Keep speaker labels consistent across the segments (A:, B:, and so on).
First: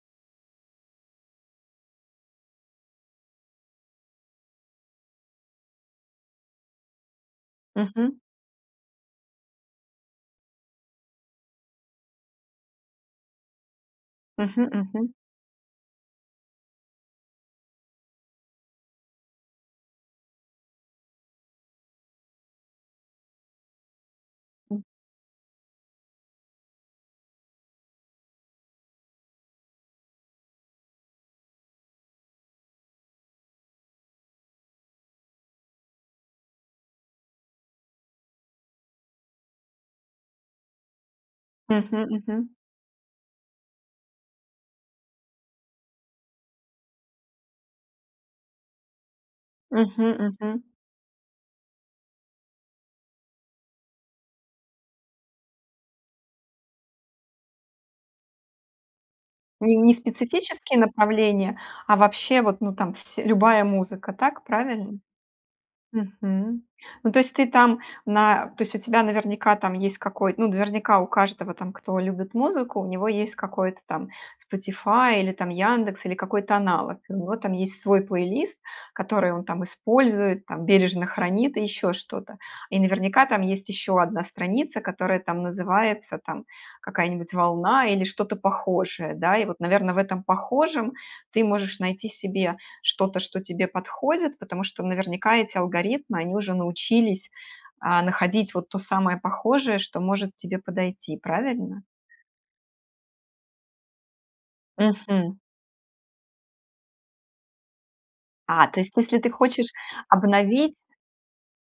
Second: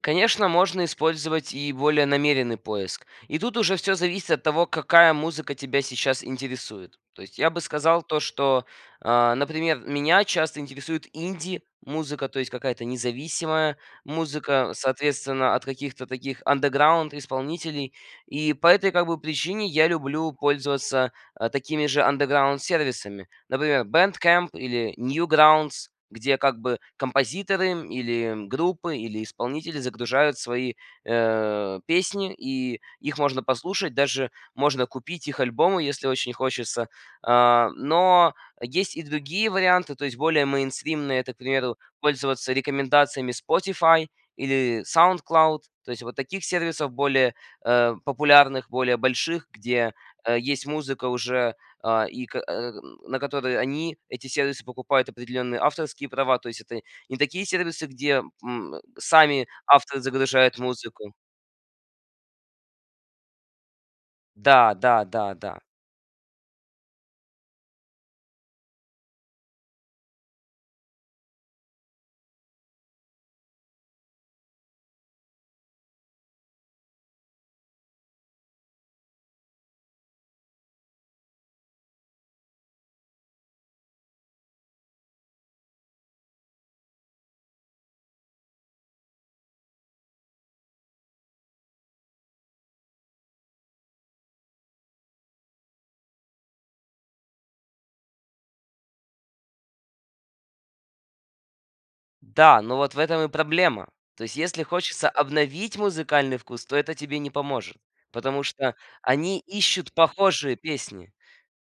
A: Конечно, можно использовать и более намеренный поиск. И тут уже всё зависит от того, какая музыка тебя сейчас интересует. То есть я бы сказал
B: Мгм.
A: то, что, э, например, меня часто интересует инди-музыка, то есть какая-то независимая
B: Мгм.
A: музыка,
B: Мгм.
A: соответственно, от каких-то таких underground исполнителей. И по этой, как бы, причине я люблю пользоваться, э, такими же underground сервисами, например, BandCamp
B: М.
A: или Newgrounds, где, как бы, композиторы, м, или, м, группы, или исполнители загружают свои, э, песни, и их можно послушать, даже можно купить их альбомы, и если очень хочется. А, но есть и другие варианты, то есть более мейнстримные, это, к примеру,
B: Мгм.
A: пользоваться
B: Мгм.
A: рекомендациями Spotify или SoundCloud. То есть вот таких сервисов более, э, популярных, более больших, где,
B: Мгм.
A: э,
B: Мгм.
A: есть музыка уже, э, и ка э, на которой они, эти сервисы, покупают определенные авторские права. То есть это не такие сервисы, где, м, сами
B: Ни не
A: авторы загружают
B: специфические
A: музыку.
B: направления, а вообще, вот, ну, там сь любая музыка. Так
A: Да
B: правильно?
A: да да да.
B: Мгм. Ну, то есть ты там на то есть у тебя наверняка там есть какой ну, наверняка у каждого там, кто любит музыку, у него есть какой-то там Spotify или, там, "Яндекс", или какой-то аналог. У него там есть свой плейлист, который он, там, использует, там, бережно хранит и еще что-то. И наверняка там есть еще 1 страница, которая, там, называется, там, какая-нибудь волна или что-то похожее, да? И вот, наверно, в этом похожем ты можешь найти себе что-то, что тебе подходит, потому что наверняка эти алгоритмы они уже научились, а, находить вот то самое похожее, что может тебе подойти, правильно?
A: Да, но вот в этом и проблема. То есть если хочется
B: Мгм.
A: обновить музыкальный вкус, то это тебе не поможет. Потому
B: А,
A: что
B: то есть, если ты
A: они
B: хочешь
A: ищут похожие
B: обновить
A: песни.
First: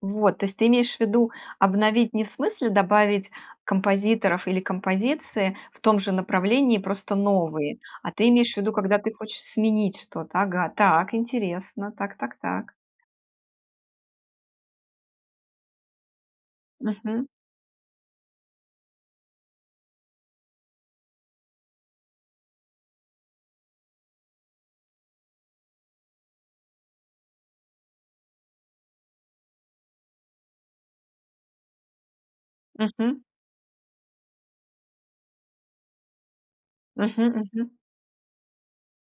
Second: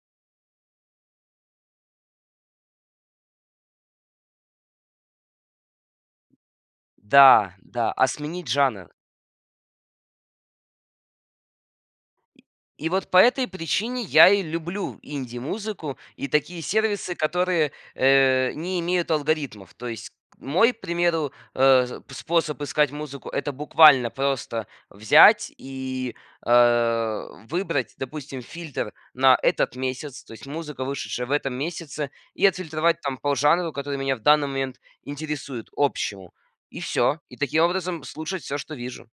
B: Вот. То есть, ты имеешь в виду, обновить не в смысле добавить композиторов или композиции в том же направлении, просто
A: Да,
B: новые,
A: да, а
B: а ты
A: сменить
B: имеешь в виду,
A: жанр.
B: когда ты хочешь сменить что-то. Ага, так, интересно, так так так.
A: И вот по этой причине я и люблю инди-музыку и такие сервисы,
B: Мгм.
A: которые, э, не имеют алгоритмов. То есть, к мой, примеру, э, п способ искать музыку- это буквально просто взять и, э, выбрать, допустим, фильтр на этот месяц, то есть музыка, вышедшая в этом месяце, и отфильтровать там
B: Мгм.
A: по жанру, который меня в данный момент интересует, общему, и всё, и
B: Мгм.
A: таким
B: Мгм.
A: образом слушать всё, что вижу.